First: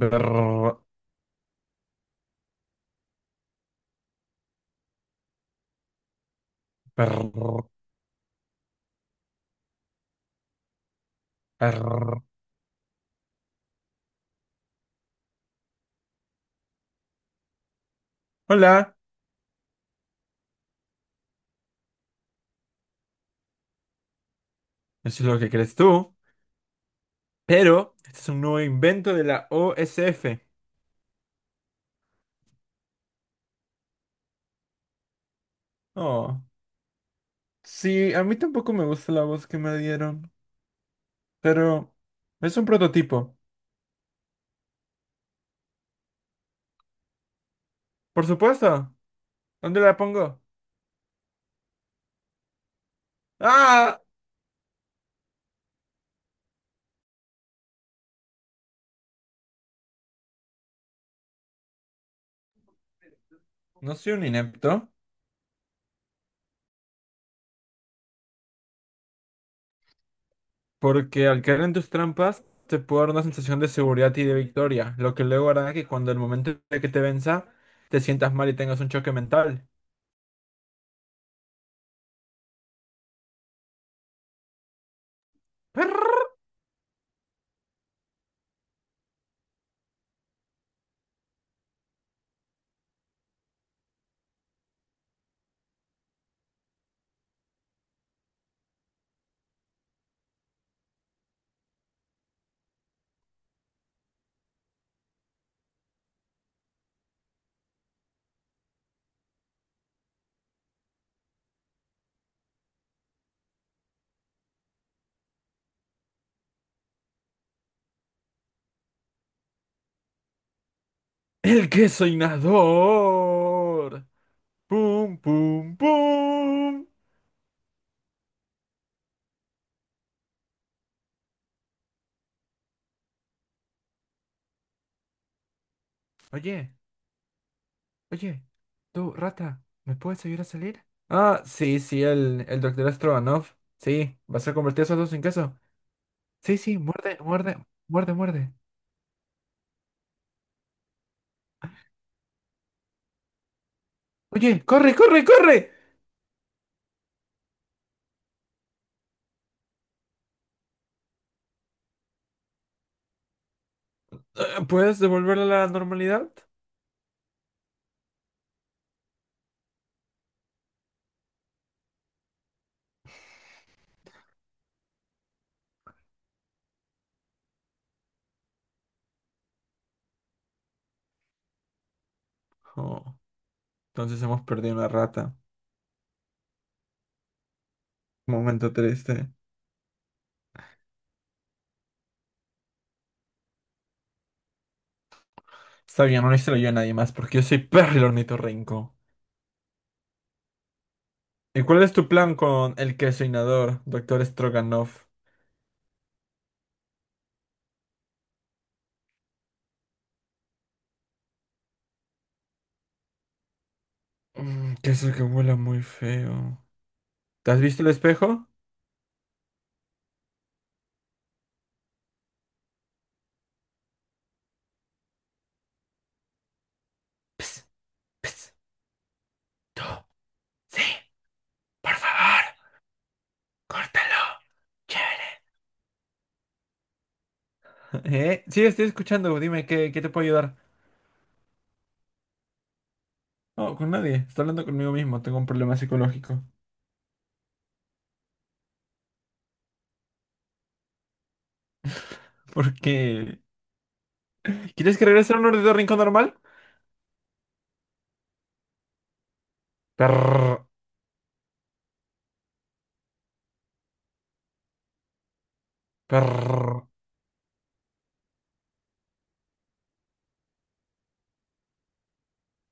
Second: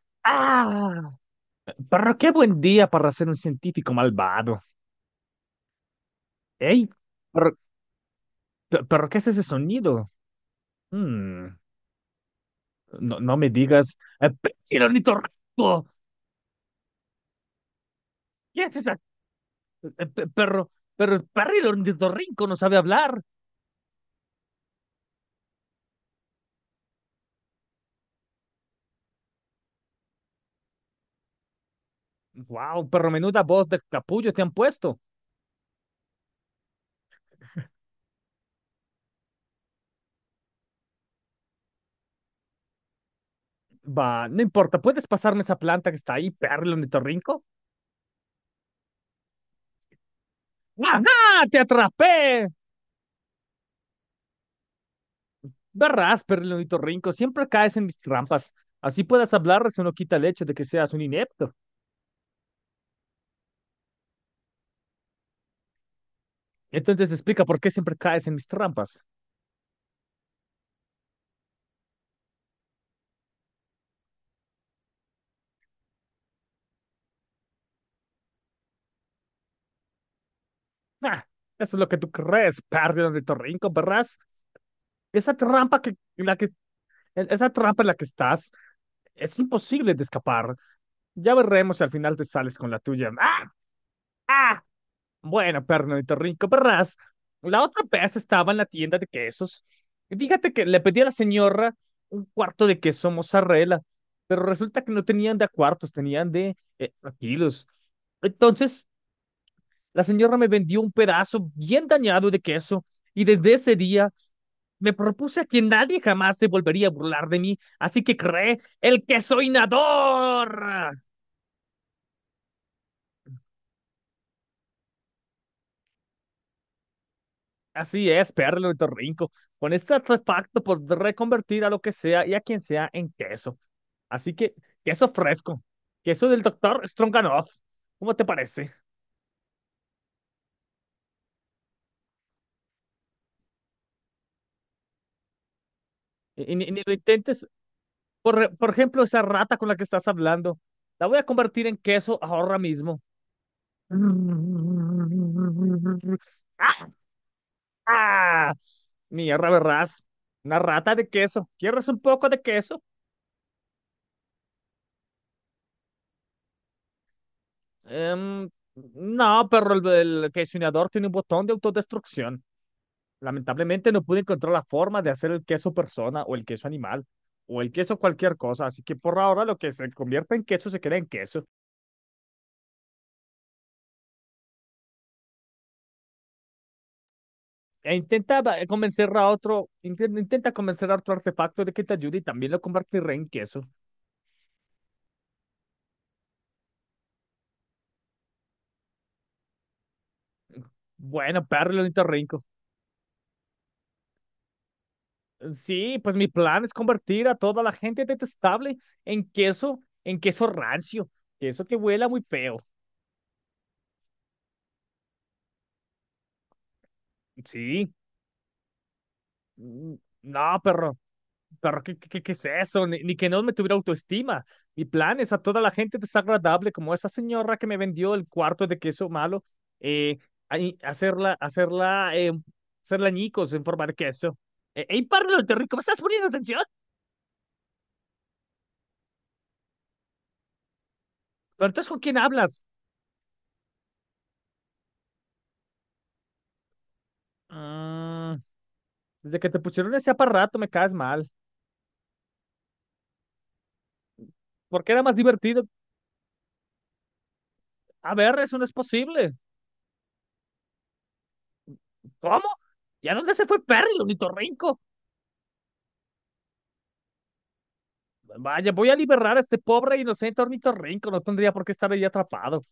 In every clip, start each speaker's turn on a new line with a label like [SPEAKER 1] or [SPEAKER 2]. [SPEAKER 1] Brr,
[SPEAKER 2] Ah, pero qué buen día para ser un científico malvado. Ey, pero,
[SPEAKER 1] brr,
[SPEAKER 2] pero ¿qué es ese sonido? Hmm,
[SPEAKER 1] brr.
[SPEAKER 2] no, no me digas, el ornitorrinco. ¿Qué es
[SPEAKER 1] Hola,
[SPEAKER 2] esa? eh, pe- Pero, pero el perril ornitorrinco no sabe hablar.
[SPEAKER 1] eso es lo que crees tú, pero este es un nuevo invento de la OSF.
[SPEAKER 2] Wow, pero menuda voz de capullo te han puesto.
[SPEAKER 1] Oh, sí, a mí tampoco me gusta la voz que me dieron, pero es un prototipo.
[SPEAKER 2] Va, no importa, ¿puedes pasarme esa planta que está ahí, perril ornitorrinco?
[SPEAKER 1] Por supuesto, ¿dónde la pongo?
[SPEAKER 2] ¡Ajá! ¡Te atrapé!
[SPEAKER 1] ¡Ah!
[SPEAKER 2] Verás, ornitorrinco, siempre caes en mis trampas. Así puedas hablar, eso no quita el hecho de que seas un inepto.
[SPEAKER 1] No soy un inepto,
[SPEAKER 2] Entonces explica por qué siempre caes en mis trampas.
[SPEAKER 1] porque al caer en tus trampas te puedo dar una sensación de seguridad y de victoria, lo que luego hará que cuando el momento de que te venza te sientas mal y tengas un choque mental.
[SPEAKER 2] Ah, eso es lo que tú crees, ornitorrinco, verás. Esa trampa que, en
[SPEAKER 1] Brr.
[SPEAKER 2] la que, en esa trampa en la que estás, es imposible de escapar. Ya veremos si al final te sales con la tuya. ¡Ah! ¡Ah! Bueno, Pernito Rico Perras, la otra vez estaba en la tienda de quesos. Y fíjate que le pedí a la señora un cuarto de queso mozzarella, pero resulta que no tenían de a cuartos, tenían de a kilos. Entonces, la señora me vendió un pedazo bien dañado de queso y desde ese día me propuse a que nadie jamás se volvería a burlar de mí, así que creé el queso inador.
[SPEAKER 1] El queso inador. Pum, pum, pum.
[SPEAKER 2] Así es, Perlo y Torrinco. Con este artefacto por reconvertir a lo que sea y a quien sea en queso. Así que, queso fresco. Queso del
[SPEAKER 1] Oye,
[SPEAKER 2] doctor Stronganoff. ¿Cómo te
[SPEAKER 1] oye,
[SPEAKER 2] parece?
[SPEAKER 1] tú, rata, ¿me puedes ayudar a salir? Ah, sí, sí, el doctor Astrovanov. Sí, vas a convertir esos dos en queso.
[SPEAKER 2] Y
[SPEAKER 1] Sí,
[SPEAKER 2] ni
[SPEAKER 1] sí,
[SPEAKER 2] ni lo
[SPEAKER 1] muerde,
[SPEAKER 2] intentes.
[SPEAKER 1] muerde, muerde, muerde.
[SPEAKER 2] Por ejemplo, esa rata con la que estás hablando. La voy a convertir en queso ahora mismo.
[SPEAKER 1] Oye, corre, corre, corre.
[SPEAKER 2] ¡Ah! ¡Ah! Mierda, verás. Una rata de queso. ¿Quieres un poco de queso?
[SPEAKER 1] ¿Puedes devolverle la normalidad?
[SPEAKER 2] Em, no, pero el quesionador tiene un botón de autodestrucción. Lamentablemente no pude encontrar la forma de hacer el queso persona o el queso animal o el queso cualquier cosa, así que por ahora lo que se convierte en queso se queda en queso.
[SPEAKER 1] Oh, entonces hemos perdido una rata.
[SPEAKER 2] E
[SPEAKER 1] Momento
[SPEAKER 2] convencer a
[SPEAKER 1] triste.
[SPEAKER 2] otro, intenta convencer a otro artefacto de que te ayude y también lo convertiré en queso.
[SPEAKER 1] Está bien, no lo yo a nadie más porque yo soy Perry el ornitorrinco.
[SPEAKER 2] Bueno,
[SPEAKER 1] ¿Y
[SPEAKER 2] perro,
[SPEAKER 1] cuál
[SPEAKER 2] lo
[SPEAKER 1] es tu plan
[SPEAKER 2] interrinco.
[SPEAKER 1] con el queso inodoro, doctor Stroganoff?
[SPEAKER 2] Sí, pues mi plan es convertir a toda la gente detestable en queso rancio, queso que huela muy feo.
[SPEAKER 1] Mm, queso que huela muy feo. ¿Te has visto el
[SPEAKER 2] Sí.
[SPEAKER 1] espejo?
[SPEAKER 2] Mm, no, perro, perro, ¿qué es eso? Ni que no me tuviera autoestima, ni planes, a toda la gente desagradable, como esa
[SPEAKER 1] Ps,
[SPEAKER 2] señora que me vendió el
[SPEAKER 1] ps,
[SPEAKER 2] cuarto de queso malo,
[SPEAKER 1] tú,
[SPEAKER 2] eh, ahí,
[SPEAKER 1] sí, por
[SPEAKER 2] hacerla,
[SPEAKER 1] favor,
[SPEAKER 2] hacerla ñicos en forma de queso.
[SPEAKER 1] córtalo,
[SPEAKER 2] ¡Ey,
[SPEAKER 1] chévere.
[SPEAKER 2] páralo, te rico! ¿Me estás poniendo atención?
[SPEAKER 1] ¿Eh? Sí, estoy escuchando, dime, qué te puedo ayudar?
[SPEAKER 2] Pero entonces, ¿con quién hablas?
[SPEAKER 1] No, con nadie, estoy hablando conmigo mismo, tengo un problema psicológico.
[SPEAKER 2] Mm, desde que te pusieron ese aparato me caes mal.
[SPEAKER 1] ¿Por qué?
[SPEAKER 2] Porque
[SPEAKER 1] ¿Quieres
[SPEAKER 2] era
[SPEAKER 1] que
[SPEAKER 2] más
[SPEAKER 1] regrese a un
[SPEAKER 2] divertido.
[SPEAKER 1] orden rincón normal?
[SPEAKER 2] A ver, eso no es posible.
[SPEAKER 1] Perr,
[SPEAKER 2] ¿Cómo? Ya no se fue Perry, el ornitorrinco.
[SPEAKER 1] perr,
[SPEAKER 2] Vaya, voy a liberar a este pobre e inocente ornitorrinco. No tendría por qué estar ahí atrapado.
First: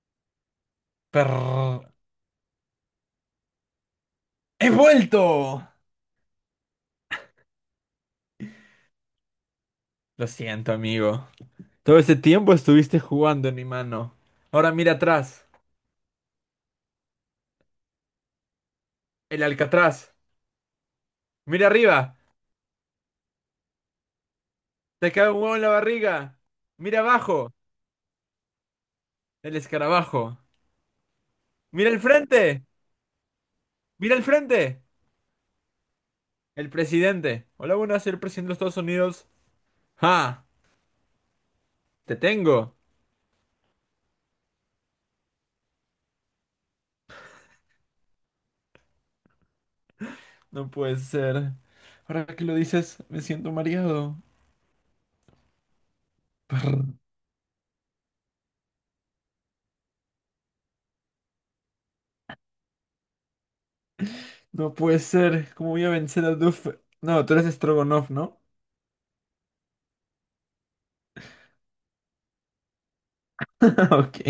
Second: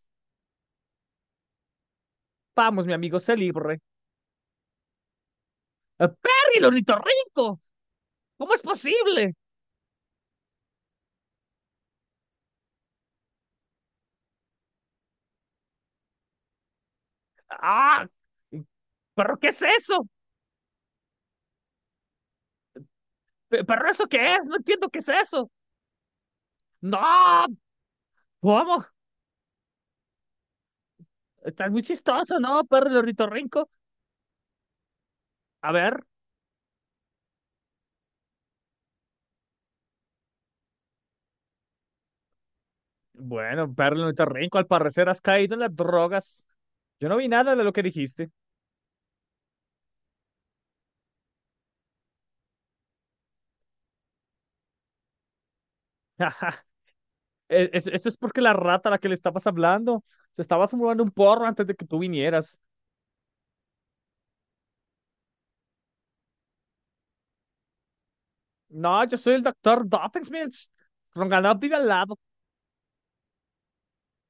[SPEAKER 1] perr.
[SPEAKER 2] Vamos, mi amigo, se libre.
[SPEAKER 1] ¡He vuelto!
[SPEAKER 2] ¡Ah, ¡Perry, el ornitorrinco! ¿Cómo es posible?
[SPEAKER 1] Lo siento, amigo. Todo ese tiempo estuviste jugando en mi mano. Ahora mira atrás,
[SPEAKER 2] ¡Ah! ¿Pero
[SPEAKER 1] el
[SPEAKER 2] qué es eso?
[SPEAKER 1] Alcatraz. Mira arriba,
[SPEAKER 2] ¿Pero eso qué es? No entiendo qué es
[SPEAKER 1] te cae un
[SPEAKER 2] eso.
[SPEAKER 1] huevo en la barriga. Mira
[SPEAKER 2] ¡No!
[SPEAKER 1] abajo,
[SPEAKER 2] ¿Cómo?
[SPEAKER 1] el escarabajo.
[SPEAKER 2] Estás muy
[SPEAKER 1] Mira el
[SPEAKER 2] chistoso,
[SPEAKER 1] frente,
[SPEAKER 2] ¿no, Perry, el ornitorrinco?
[SPEAKER 1] mira el frente,
[SPEAKER 2] A ver.
[SPEAKER 1] el presidente. Hola, buenas, soy el presidente de los Estados Unidos. ¡Ja! ¡Te tengo!
[SPEAKER 2] Bueno, Perry, el ornitorrinco, al parecer has caído en las drogas. Yo no vi nada de lo que dijiste.
[SPEAKER 1] No puede ser. Ahora que lo dices, me siento mareado. Brr,
[SPEAKER 2] Eso es porque la rata a la que le estabas hablando se estaba fumando un porro antes de que tú vinieras.
[SPEAKER 1] No puede ser. ¿Cómo voy a vencer a Duff? No, tú eres Strogonoff, ¿no?
[SPEAKER 2] No, yo soy el doctor Doofenshmirtz. Stronganoff vive al lado.
[SPEAKER 1] Ok.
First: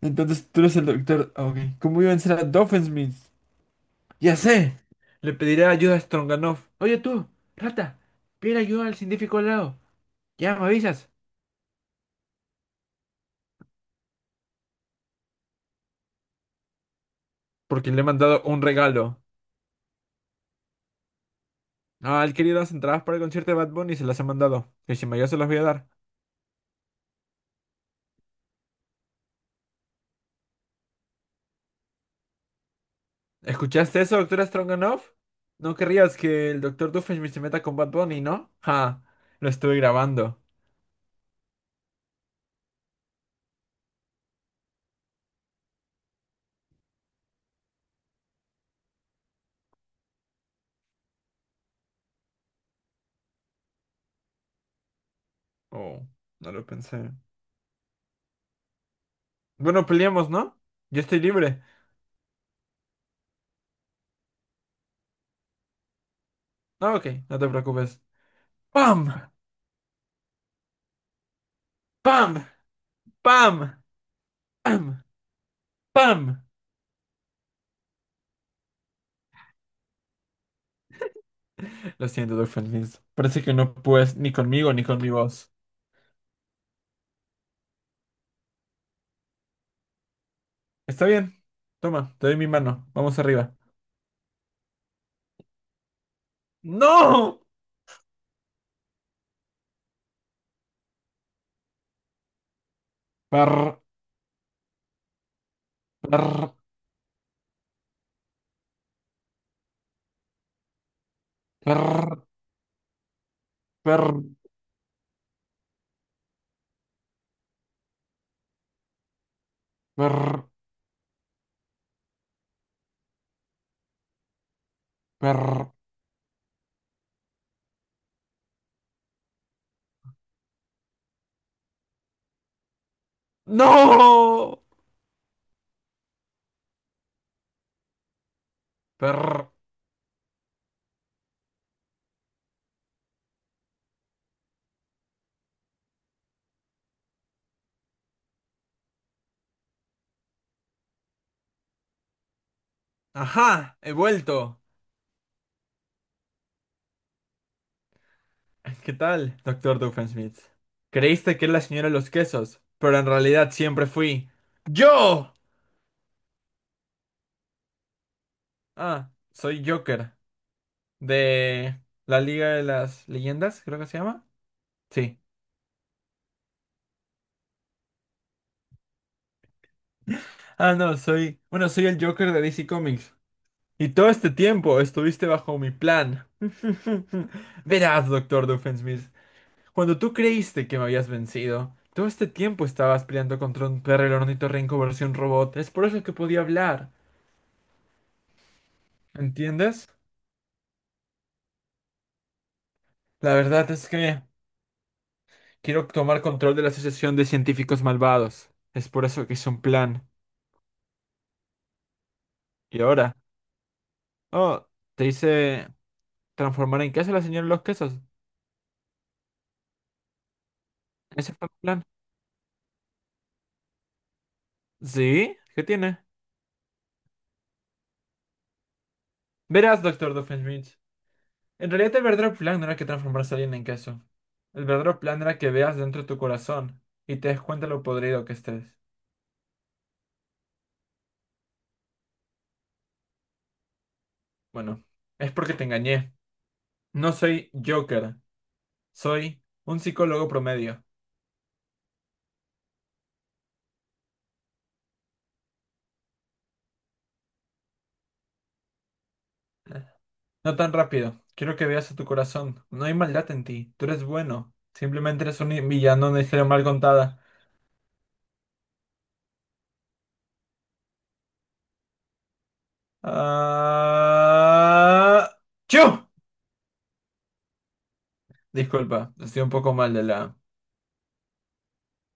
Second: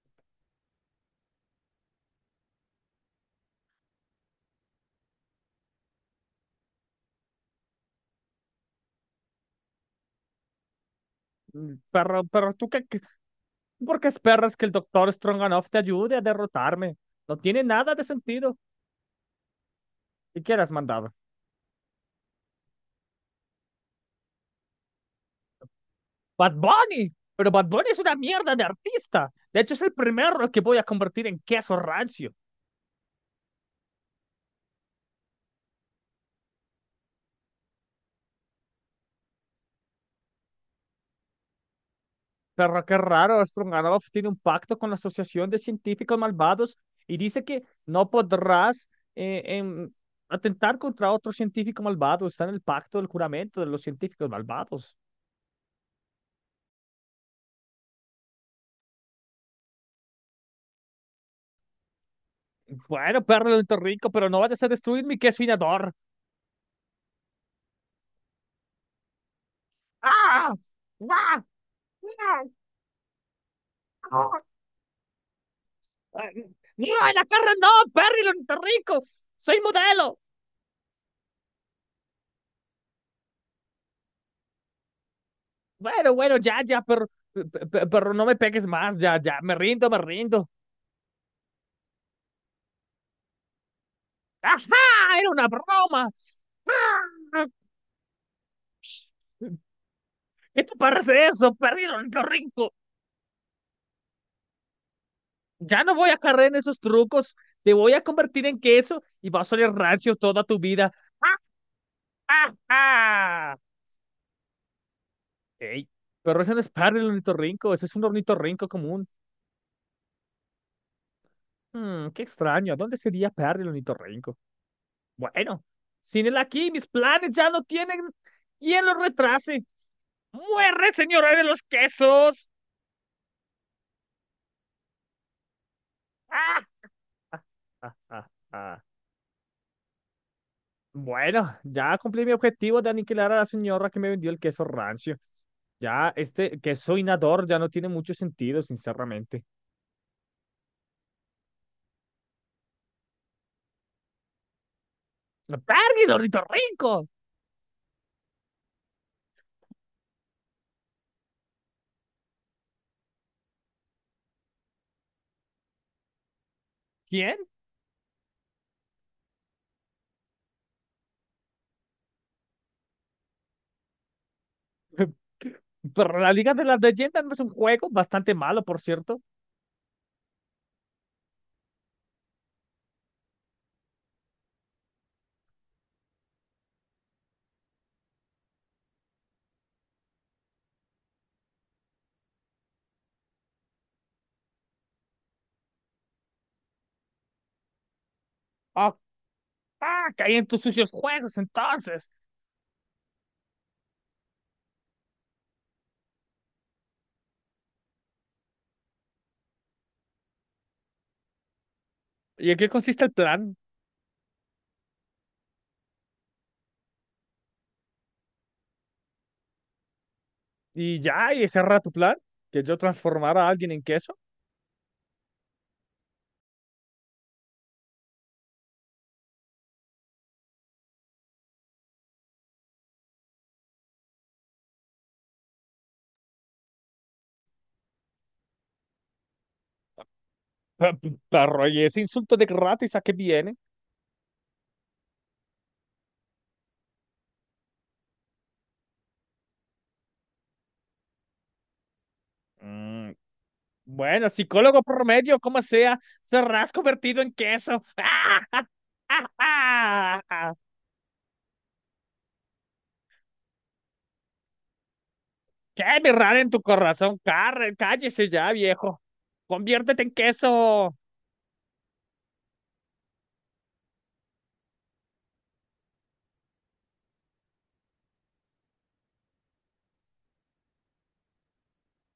[SPEAKER 1] Entonces tú eres el doctor. Ah, ok. ¿Cómo iban a ser a Doofenshmirtz? Ya sé. Le pediré ayuda a Stroganoff. Oye tú, rata, pide ayuda al científico al lado. Ya me avisas.
[SPEAKER 2] Mm, pero, ¿por qué esperas que el doctor Stronganoff te ayude a derrotarme? No tiene
[SPEAKER 1] Porque
[SPEAKER 2] nada
[SPEAKER 1] le
[SPEAKER 2] de
[SPEAKER 1] he mandado
[SPEAKER 2] sentido.
[SPEAKER 1] un regalo.
[SPEAKER 2] ¿Y quién has mandado?
[SPEAKER 1] Ah, él quería las entradas para el concierto de Bad Bunny y se las he mandado. Que si me ayuda se las voy a dar.
[SPEAKER 2] Bad Bunny. Pero Bad Bunny es una mierda de artista. De hecho, es el primero que voy a convertir en queso rancio.
[SPEAKER 1] ¿Escuchaste eso, doctora Stroganoff? No querrías que el doctor Doofenshmirtz se meta con Bad Bunny, ¿no? Ja, lo estuve grabando.
[SPEAKER 2] Pero qué raro, Strunganov tiene un pacto con la Asociación de Científicos Malvados y dice que no podrás eh, em, atentar contra otro científico malvado. Está en el pacto del juramento de los científicos malvados.
[SPEAKER 1] Oh, no lo pensé. Bueno, peleamos, ¿no? Yo estoy libre.
[SPEAKER 2] Bueno, perro del rico, pero no vayas a destruir mi queso finador.
[SPEAKER 1] Ah, ok, no te preocupes. ¡Pam!
[SPEAKER 2] ¡Ah! ¡Ah!
[SPEAKER 1] ¡Pam! ¡Pam!
[SPEAKER 2] ¡Ah!
[SPEAKER 1] ¡Pam! ¡Pam!
[SPEAKER 2] ¡Ah! ¡No, en la cara no, perro lento rico! ¡Soy modelo!
[SPEAKER 1] Lo siento, Dolphin Mills. Parece que no puedes ni conmigo ni con mi voz.
[SPEAKER 2] Bueno, bueno, ya, ya, pero, pe- pero no me pegues más, ya, ya, me rindo, me rindo.
[SPEAKER 1] Está bien. Toma, te doy mi mano. Vamos arriba.
[SPEAKER 2] ¡Ajá! ¡Era una broma!
[SPEAKER 1] ¡No!
[SPEAKER 2] Esto parece eso, perdieron lo rico.
[SPEAKER 1] Per,
[SPEAKER 2] Ya no voy a
[SPEAKER 1] per,
[SPEAKER 2] caer en esos trucos. Te voy a convertir en queso y vas a oler rancio toda tu vida. ¡Ah,
[SPEAKER 1] per,
[SPEAKER 2] ah, ah!
[SPEAKER 1] per,
[SPEAKER 2] Ey, pero ese no es Perry el ornitorrinco, ese es un ornitorrinco común.
[SPEAKER 1] per,
[SPEAKER 2] Hmm, qué extraño, ¿dónde sería Perry el ornitorrinco?
[SPEAKER 1] per.
[SPEAKER 2] Bueno, sin él aquí, mis planes ya no tienen y quien los retrase. ¡Muere, señora de los quesos!
[SPEAKER 1] ¡No!
[SPEAKER 2] ¡Ah! Ah, ah, ah.
[SPEAKER 1] Per.
[SPEAKER 2] Bueno, ya cumplí mi objetivo de aniquilar a la señora que me vendió el queso rancio. Ya este queso inador ya no tiene mucho sentido, sinceramente.
[SPEAKER 1] Ajá, he vuelto.
[SPEAKER 2] ¡Perdido, rico!
[SPEAKER 1] ¿Qué tal, doctor Doofenshmirtz? Creíste que era la señora de los quesos, pero en realidad siempre fui yo.
[SPEAKER 2] ¿Quién?
[SPEAKER 1] Ah, soy Joker de la Liga de las Leyendas, creo que se llama. Sí.
[SPEAKER 2] Pero la Liga de las Leyendas no es un juego bastante malo, por cierto.
[SPEAKER 1] Ah, no, soy, bueno, soy el Joker de DC Comics. Y todo este tiempo estuviste bajo mi plan. Verás, doctor Doofenshmirtz, cuando tú creíste que me habías vencido, todo este tiempo estabas peleando contra un perro el ornitorrinco versión robot. Es por eso que podía hablar.
[SPEAKER 2] Ah,
[SPEAKER 1] ¿Entiendes?
[SPEAKER 2] ah, caí en tus sucios juegos, entonces.
[SPEAKER 1] La verdad es que quiero tomar control de la Asociación de Científicos Malvados. Es por eso que hice un plan.
[SPEAKER 2] ¿Y en qué
[SPEAKER 1] Y
[SPEAKER 2] consiste el
[SPEAKER 1] ahora,
[SPEAKER 2] plan?
[SPEAKER 1] oh, te hice ¿transformar en queso a la señora de los quesos?
[SPEAKER 2] Y ya,
[SPEAKER 1] ¿Ese
[SPEAKER 2] y
[SPEAKER 1] fue el
[SPEAKER 2] ese era
[SPEAKER 1] plan?
[SPEAKER 2] tu plan, que yo transformara a alguien en queso.
[SPEAKER 1] ¿Sí? ¿Qué tiene? Verás, doctor Doofenshmirtz. En realidad el verdadero plan no era que transformarse a alguien en queso. El verdadero plan era que veas dentro de tu corazón y te des cuenta lo podrido que estés.
[SPEAKER 2] Pa- Pero, y ese insulto de gratis, ¿a qué viene?
[SPEAKER 1] Bueno, es porque te engañé. No soy Joker. Soy un psicólogo promedio.
[SPEAKER 2] Mm, bueno, psicólogo promedio, como sea, serás convertido en queso. ¡Ah! ¡Ah! ¡Ah! ¡Ah! ¡Ah!
[SPEAKER 1] No tan rápido. Quiero que veas a tu corazón. No hay maldad en ti. Tú eres bueno. Simplemente eres un
[SPEAKER 2] ¡Qué
[SPEAKER 1] villano, de una
[SPEAKER 2] mirada
[SPEAKER 1] historia
[SPEAKER 2] en tu
[SPEAKER 1] mal
[SPEAKER 2] corazón!
[SPEAKER 1] contada.
[SPEAKER 2] Carre, cállese ya, viejo. Conviértete en queso.
[SPEAKER 1] Ah... ¡Chu! Disculpa, estoy un poco mal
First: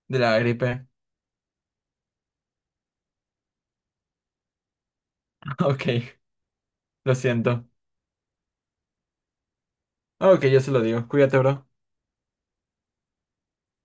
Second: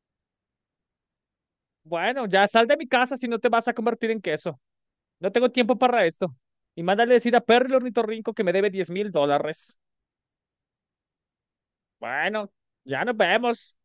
[SPEAKER 1] de la gripe.
[SPEAKER 2] Bueno, ya sal de mi casa si no te vas a convertir en queso. No tengo tiempo para
[SPEAKER 1] Ok,
[SPEAKER 2] esto. Y mándale
[SPEAKER 1] lo
[SPEAKER 2] decir a Perry
[SPEAKER 1] siento.
[SPEAKER 2] el ornitorrinco que me debe $10.000.
[SPEAKER 1] Ok, yo se lo digo. Cuídate, bro.
[SPEAKER 2] Bueno, ya nos vemos.